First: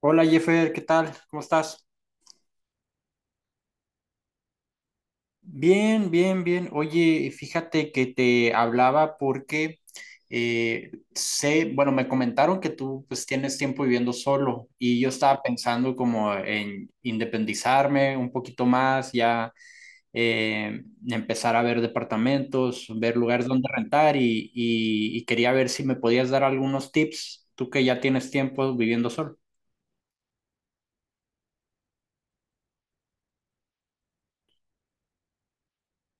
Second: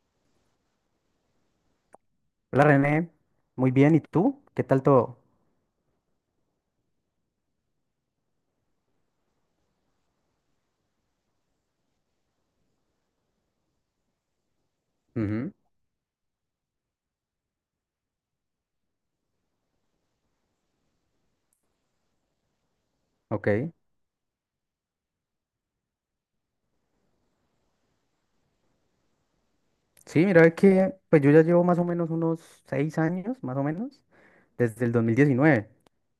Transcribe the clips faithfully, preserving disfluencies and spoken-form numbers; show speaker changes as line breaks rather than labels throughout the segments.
Hola Jeffer, ¿qué tal? ¿Cómo estás?
Hola René, muy bien, ¿y tú? ¿Qué tal todo?
Bien, bien, bien. Oye, fíjate que te hablaba porque eh, sé, bueno, me comentaron que tú pues tienes tiempo viviendo solo y yo estaba
Ujú.
pensando como en independizarme un poquito más, ya eh, empezar a ver departamentos, ver lugares donde
Ok,
rentar y, y y quería ver si me podías dar algunos tips, tú que ya tienes tiempo viviendo solo.
sí, mira, es que pues yo ya llevo más o menos unos seis años, más o menos, desde el dos mil diecinueve,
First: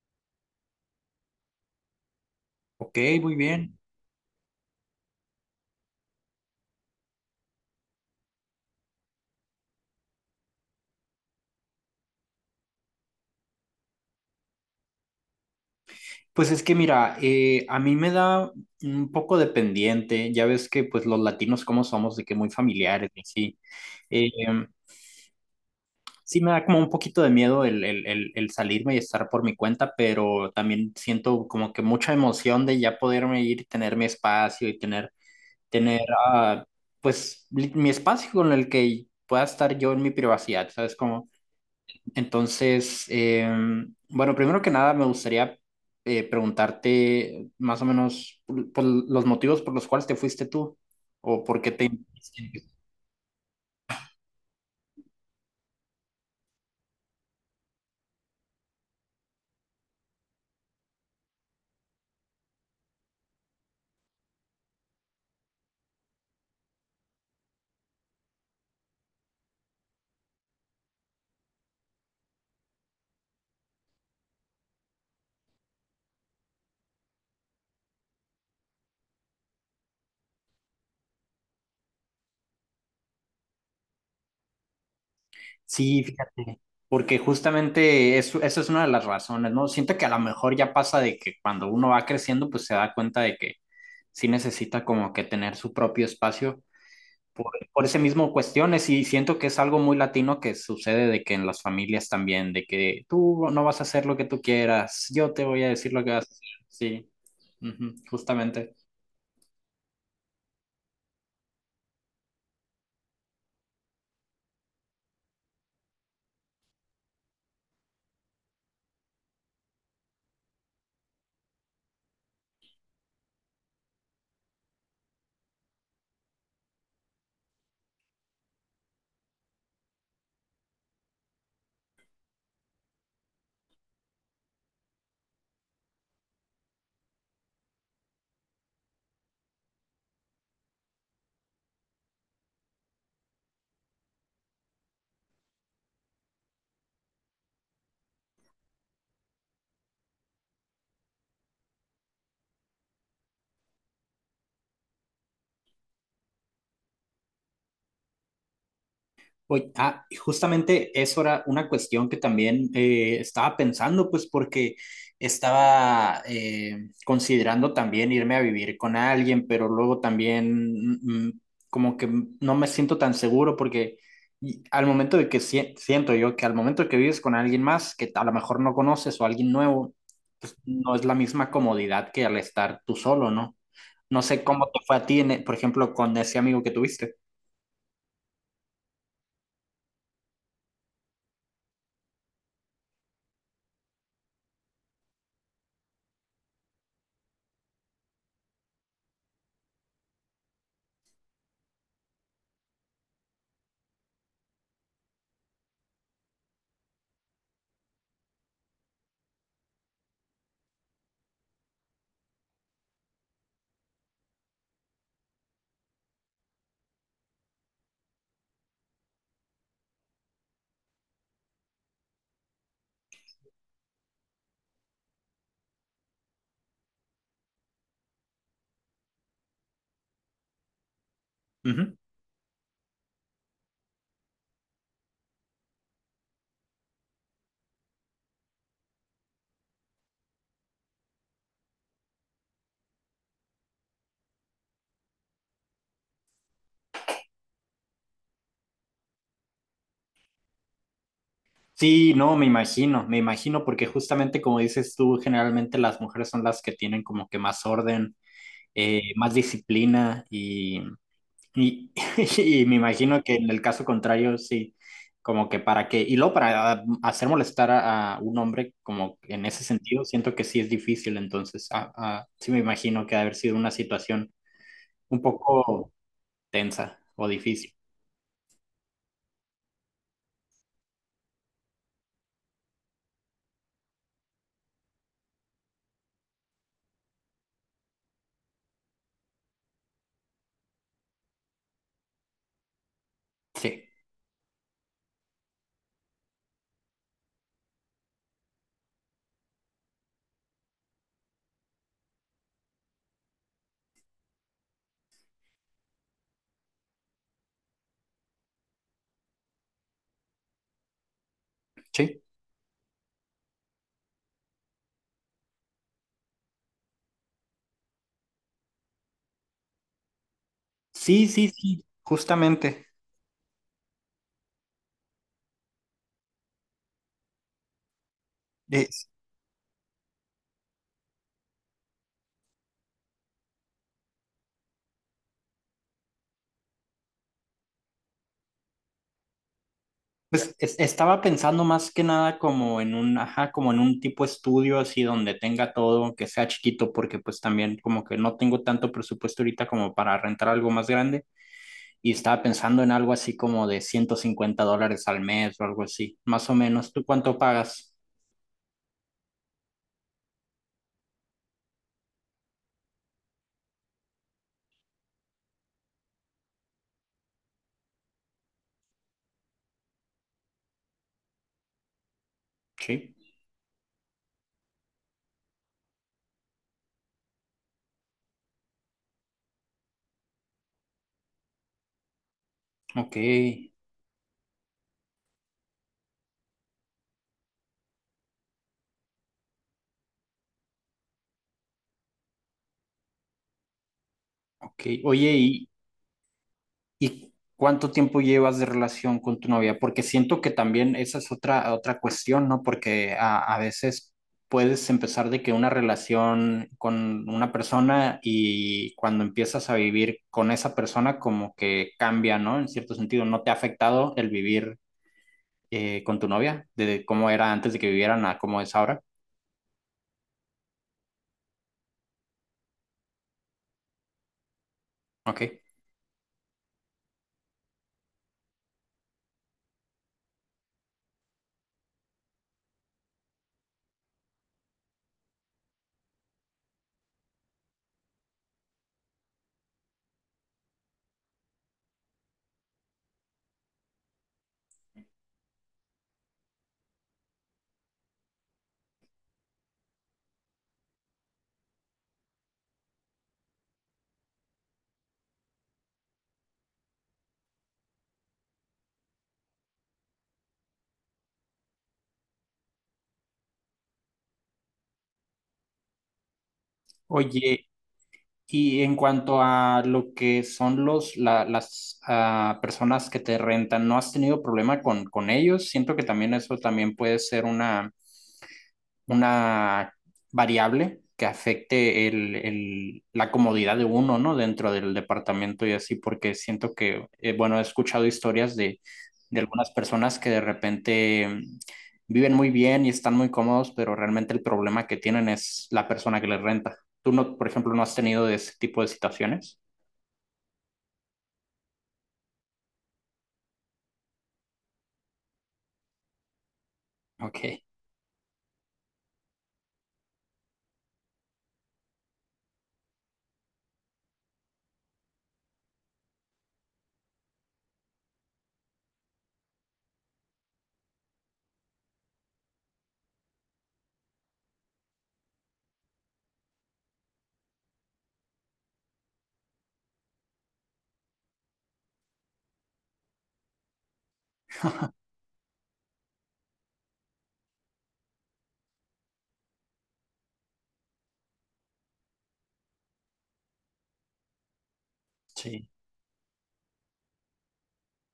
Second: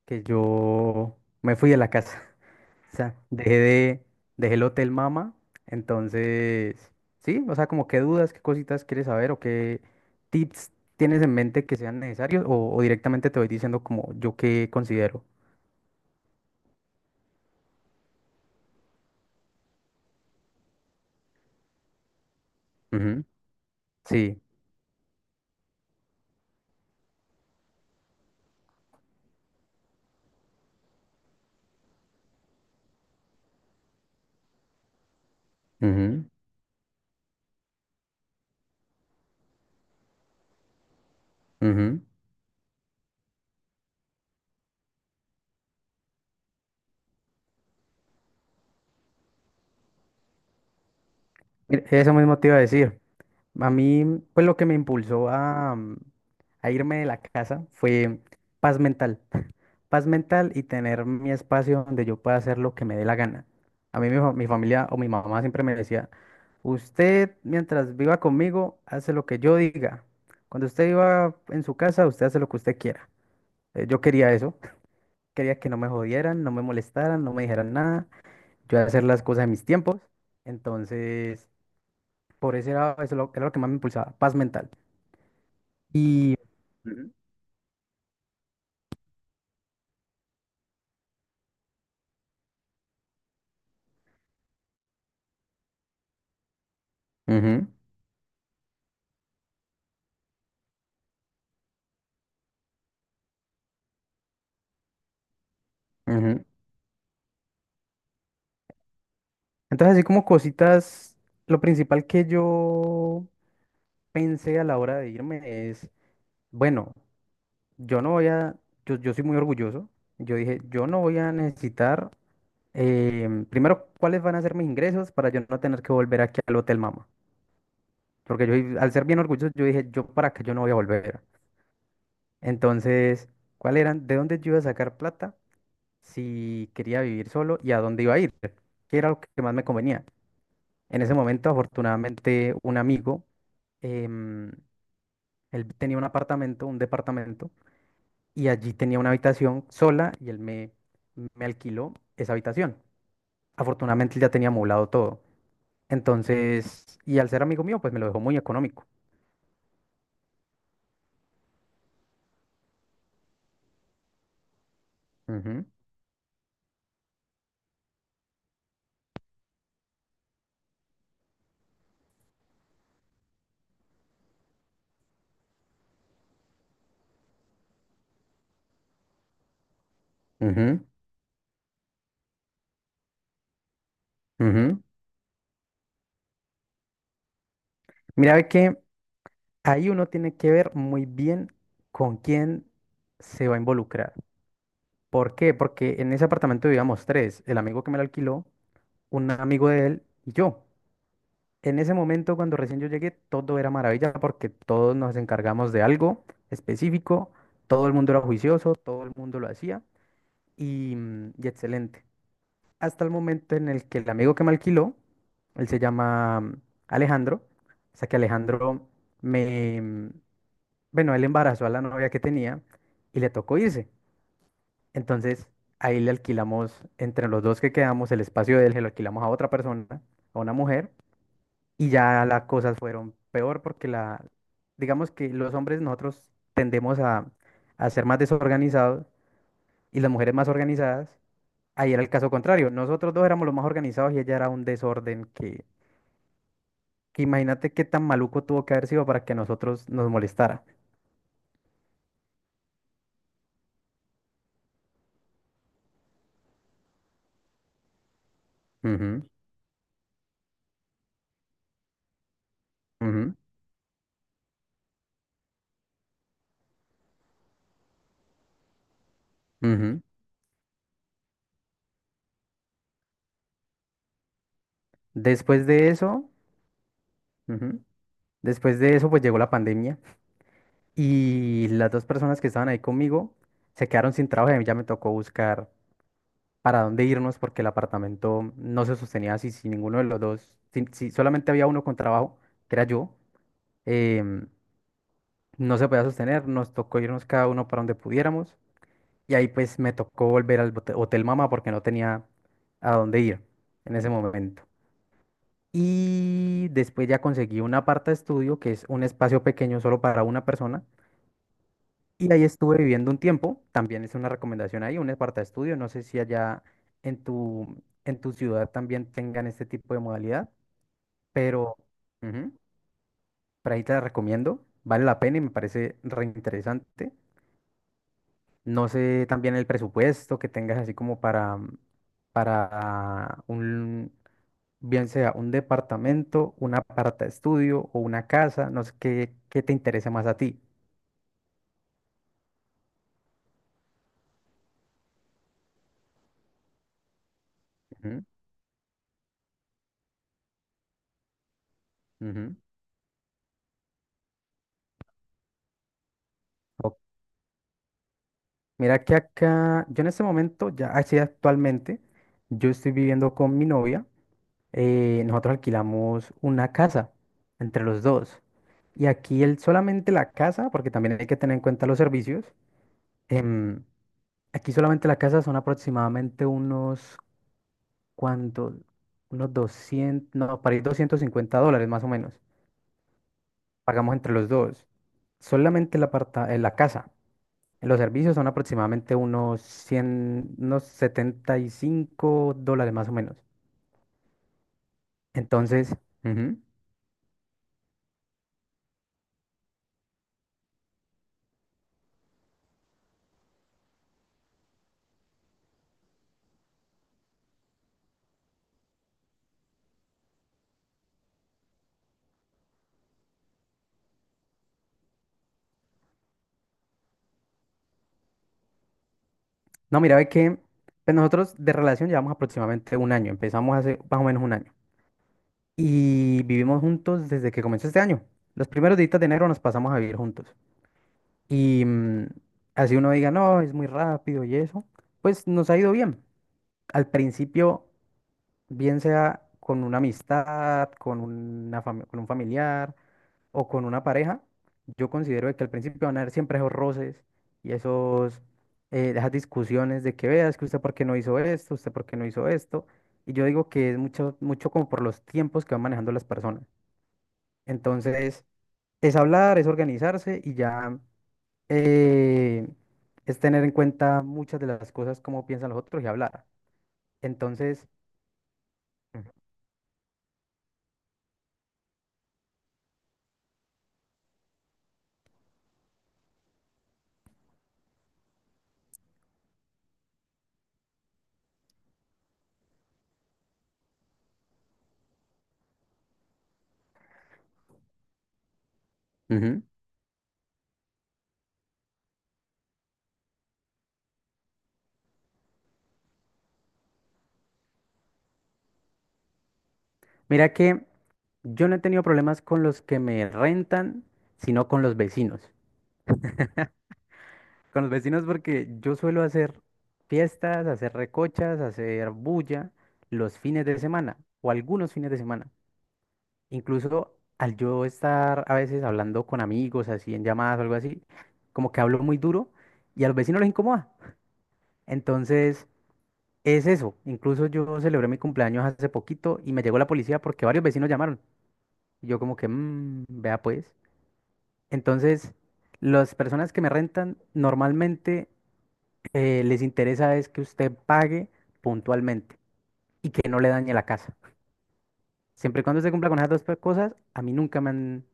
que yo me fui de la casa. O
Ok,
sea,
muy
dejé
bien.
de, dejé el hotel Mama. Entonces, sí, o sea, como qué dudas, qué cositas quieres saber o qué tips tienes en mente que sean necesarios o, o directamente te voy diciendo como yo qué considero.
Pues es que mira, eh, a mí me da un poco de pendiente, ya ves que pues los latinos como somos, de que muy familiares y
Ujú.
sí. Eh,
Sí.
em, sí me da como un poquito de miedo el, el, el, el salirme y estar por mi cuenta, pero también siento como que mucha emoción de ya poderme ir, y tener mi espacio y tener, tener
Ujú,
ah, pues li- mi espacio con el que pueda estar yo en mi privacidad, ¿sabes? Como
ujú.
entonces, eh, bueno, primero que nada me gustaría eh, preguntarte más o menos por, por los motivos por los cuales te fuiste tú o por qué
Mira,
te...
eso mismo te iba a decir. A mí, mm, pues lo que me impulsó a, mm, a irme de la casa fue paz mental. Paz mental y tener mi espacio donde yo pueda hacer lo que me dé la gana. A mí mi, fa- mi familia o mi mamá siempre me decía, usted mientras viva conmigo, hace lo que yo diga. Cuando usted viva en su casa, usted hace lo que usted quiera. Eh, Yo quería eso, quería que no me jodieran, no me molestaran, no me dijeran nada, yo hacer las cosas en mis tiempos. Entonces, por eso era, eso lo- era lo que más me impulsaba, paz mental.
Sí,
Y.
fíjate,
Ujú.
porque justamente eso, eso es una de las razones, ¿no? Siento que a lo mejor ya pasa de que cuando uno va creciendo, pues se da cuenta de que sí necesita como que tener su propio espacio. por,
Ujú,
por ese mismo cuestiones y siento que es algo muy latino que sucede de que en las familias también, de que tú no vas a hacer lo que tú quieras, yo te voy a decir lo que vas a
ujú.
hacer. Sí, ujú, justamente.
Entonces, así como cositas, lo principal que yo pensé a la hora de irme es, bueno, yo no voy a, yo, yo soy muy orgulloso, yo dije, yo no voy a necesitar, em, primero, cuáles van a ser mis ingresos para yo no tener que volver aquí al Hotel Mama, porque yo, i- al ser bien orgulloso, yo dije, yo para acá yo no voy a volver. Entonces, ¿cuál eran, de dónde yo iba a sacar plata si quería vivir solo y a dónde iba a ir? ¿Qué era lo que más me convenía? En ese momento, afortunadamente, un amigo, em, él tenía un apartamento, un departamento, y allí tenía una habitación sola y él me, me alquiló esa habitación. Afortunadamente, él ya tenía amoblado todo. Entonces, y al ser amigo mío, pues me lo dejó muy económico.
Oye, ah, y justamente eso era una cuestión que también eh, estaba pensando, pues porque
Ujú,
estaba eh, considerando también irme a vivir con alguien, pero luego también mm, mm, como que no me siento tan seguro porque y al momento de que sie- siento yo que al momento que vives con alguien más que a lo mejor no conoces o alguien nuevo, pues
ujú,
no es la misma comodidad que al estar tú solo, ¿no? No sé cómo te
ujú.
fue a ti, en e- por ejemplo, con ese amigo que tuviste.
Mira, ve que ahí uno tiene que ver muy bien con quién se va a involucrar. ¿Por qué? Porque en ese apartamento vivíamos tres, el amigo que me lo alquiló, un amigo de él y yo. En ese momento, cuando recién yo llegué, todo era maravilla porque todos nos encargamos de algo específico, todo el mundo era juicioso, todo el mundo lo hacía y, mm, y excelente. Hasta el momento en el que el amigo que me alquiló, él se llama mm, Alejandro, o sea que Alejandro me, mm, bueno, él embarazó a la novia que tenía y le tocó irse. Entonces ahí le alquilamos, entre los dos que quedamos, el espacio de él, se lo alquilamos a otra persona, a una mujer y ya las cosas fueron peor porque la, digamos que los hombres nosotros tendemos a, a ser más desorganizados y las mujeres más organizadas. Ahí era el caso contrario. Nosotros dos éramos los más organizados y ella era un desorden que, que imagínate qué tan maluco tuvo que haber sido para que a nosotros nos molestara.
Sí, no, me imagino, me imagino, porque justamente como dices tú, generalmente las mujeres son las que tienen como que más orden, eh,
Ujú,
más disciplina y, y, y me imagino
ujú,
que en el caso contrario, sí, como que para qué, y luego para hacer molestar a, a un hombre, como en ese
ujú.
sentido, siento que sí es difícil, entonces ah, ah, sí me imagino que ha de haber sido una situación un
Después de
poco
eso,
tensa o difícil.
ujú, después de eso pues llegó la pandemia y las dos personas que estaban ahí conmigo se quedaron sin trabajo y a mí ya me tocó buscar para dónde irnos porque el apartamento no se sostenía así, si ninguno de los dos, si, si solamente había uno con trabajo, que era yo,
Sí,
em, no se podía sostener, nos tocó irnos cada uno para donde pudiéramos y ahí pues me tocó volver al bote- Hotel Mama porque no tenía a dónde ir en ese momento. Y después ya conseguí un aparta estudio, que es un espacio pequeño solo para una persona.
sí,
Y ahí estuve viviendo un tiempo, también es una recomendación ahí, un aparta estudio, no sé si allá en tu, en tu ciudad también tengan este tipo de modalidad,
sí, sí,
pero
sí,
ujú,
justamente.
por ahí te la recomiendo, vale la pena y me parece reinteresante. No sé también el presupuesto que tengas así como para, para un, bien sea un departamento, un aparta estudio o una casa, no sé qué, qué te interesa más a
Pues
ti.
es- estaba pensando más que nada como en un, ajá, como en un tipo estudio así donde tenga todo, aunque sea chiquito, porque pues también como que
Ujú,
no tengo tanto presupuesto ahorita como para rentar algo más grande y estaba
ujú.
pensando en algo así como de ciento cincuenta dólares al mes o algo así, más o menos. ¿Tú cuánto pagas?
Mira que acá, yo en ese momento, ya así actualmente, yo estoy viviendo con mi novia. Eh, nosotros alquilamos una casa entre los dos. Y aquí el, solamente la casa, porque también hay que tener en cuenta los servicios.
Sí.
Em, aquí solamente la casa son aproximadamente unos, ¿cuántos? Unos doscientos, no, para ir doscientos cincuenta dólares más o menos.
Ok,
Pagamos entre los dos. Solamente la, aparta, eh, la casa. Los servicios son aproximadamente unos cien, unos setenta y cinco dólares más o menos.
ok. Oye, ¿y,
Entonces, ujú.
¿y cuánto tiempo llevas de relación con tu novia? Porque siento que también esa es otra, otra cuestión, ¿no? Porque a, a veces puedes empezar de que una relación con una persona y cuando empiezas a vivir con esa persona como que cambia, ¿no? En cierto sentido, ¿no te ha afectado el vivir eh, con tu novia? De cómo era antes de que vivieran a cómo es ahora.
No, mira, ve que pues nosotros de relación llevamos aproximadamente un año. Empezamos hace más o menos un año.
Ok.
Y vivimos juntos desde que comenzó este año. Los primeros días de enero nos pasamos a vivir juntos. Y mm, así uno diga, no, es muy rápido y eso, pues nos ha ido bien. Al principio bien sea con una amistad, con una fami- con un familiar o con una pareja, yo considero de que al principio van a haber siempre esos roces y esos, eh, esas discusiones de que veas que usted por qué no hizo esto, usted por qué no hizo esto. Y yo digo que es mucho, mucho como por los tiempos que van manejando las personas. Entonces, es hablar, es organizarse y ya eh, es tener en cuenta muchas de las cosas, cómo piensan los otros y hablar.
Oye,
Entonces.
y en cuanto a lo que son los, la- las ah, personas que te rentan, ¿no has tenido problema con, con ellos? Siento que también eso también puede ser una, una variable que afecte el, el- la comodidad de uno, ¿no? Dentro del departamento y así, porque siento que, eh, bueno, he escuchado historias de, de
Ujú.
algunas personas que de repente mm, viven muy bien y están muy cómodos, pero realmente el problema que tienen es la persona que les renta. ¿Tú no, por ejemplo, no has tenido de ese tipo de situaciones?
Mira que yo no he tenido problemas con los que me rentan, sino con los vecinos.
Ok,
Con los vecinos porque yo suelo hacer fiestas, hacer recochas, hacer bulla los fines de semana o algunos fines de semana. Incluso al yo estar a veces hablando con amigos, así en llamadas o algo así, como que hablo muy duro y a los vecinos les incomoda. Entonces, es eso. Incluso yo celebré mi cumpleaños hace poquito y me llegó la policía porque varios vecinos llamaron. Y yo como que, "Mm, vea pues". Entonces, las personas que me rentan normalmente eh, les interesa es que usted pague puntualmente y que no le dañe la casa. Siempre y
sí.
cuando se cumpla con esas dos pe- cosas, a mí nunca me han,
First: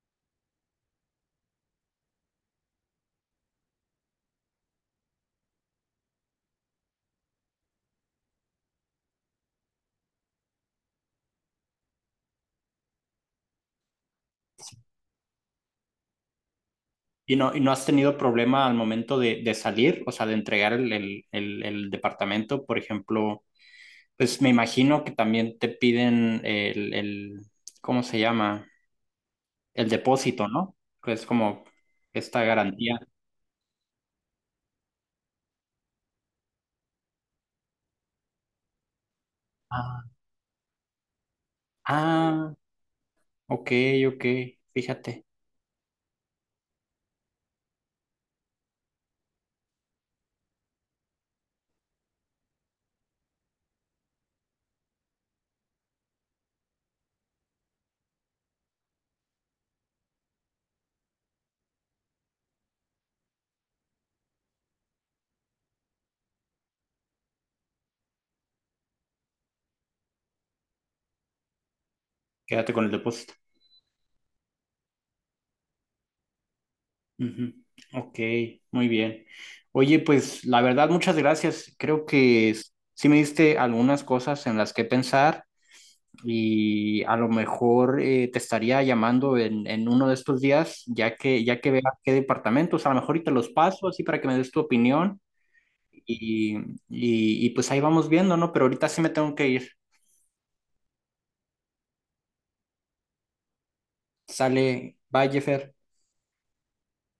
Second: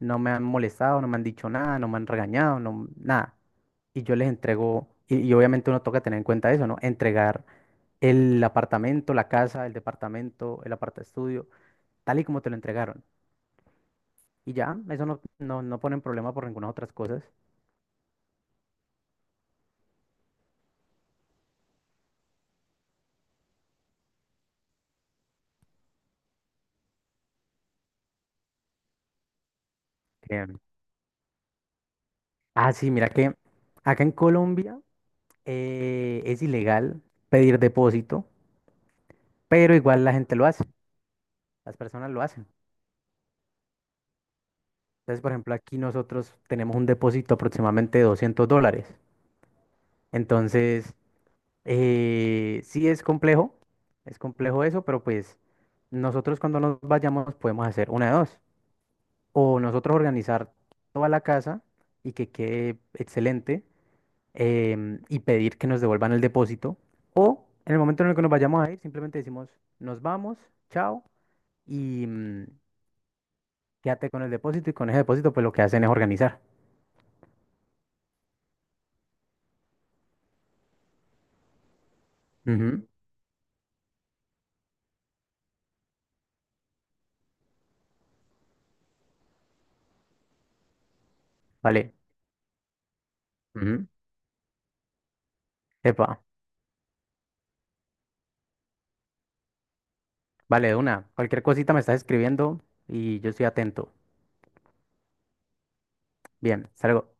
no me han molestado, no me han dicho nada, no me han regañado, no, nada. Y yo les entrego, y, y obviamente uno toca tener en cuenta eso, ¿no? Entregar el apartamento, la casa, el departamento, el aparta estudio, tal y como te lo entregaron. Y ya, eso no, no, no ponen problema por ninguna otras cosas.
¿Y no, y no has tenido problema al momento de, de salir, o sea, de entregar el, el, el, el departamento, por ejemplo? Pues me imagino que también te piden el, el, ¿cómo se llama? El depósito, ¿no? Pues como esta
Ah, sí,
garantía.
mira que acá en Colombia eh, es ilegal pedir depósito, pero igual
Ah,
la gente lo hace, las personas lo hacen.
ah, ok, ok,
Entonces,
fíjate,
por ejemplo, aquí nosotros tenemos un depósito aproximadamente de doscientos dólares. Entonces, eh, sí es complejo, es complejo eso, pero pues nosotros cuando nos vayamos podemos hacer una de dos. O nosotros organizar toda la casa y que quede excelente, em, y pedir que nos devuelvan el depósito. O en el momento en el que nos vayamos a ir, simplemente decimos, nos vamos, chao, y mm,
quédate con el depósito.
quédate con el depósito. Y con ese depósito, pues lo que hacen es organizar.
Ujú, ok, muy bien. Oye, pues la verdad, muchas gracias. Creo que s-
Ujú.
sí me diste algunas cosas en las que pensar. Y a lo mejor eh, te estaría llamando en, en uno de estos días, ya que, ya que veas
Vale.
qué departamentos, a lo mejor y te los
Ujú.
paso así para que me des tu opinión
Epa.
y, y, y pues ahí vamos viendo, ¿no? Pero ahorita sí me tengo que ir.
Vale, de una. Cualquier cosita me estás escribiendo y yo estoy atento.
Sale, bye, Jeffer.
Bien, salgo.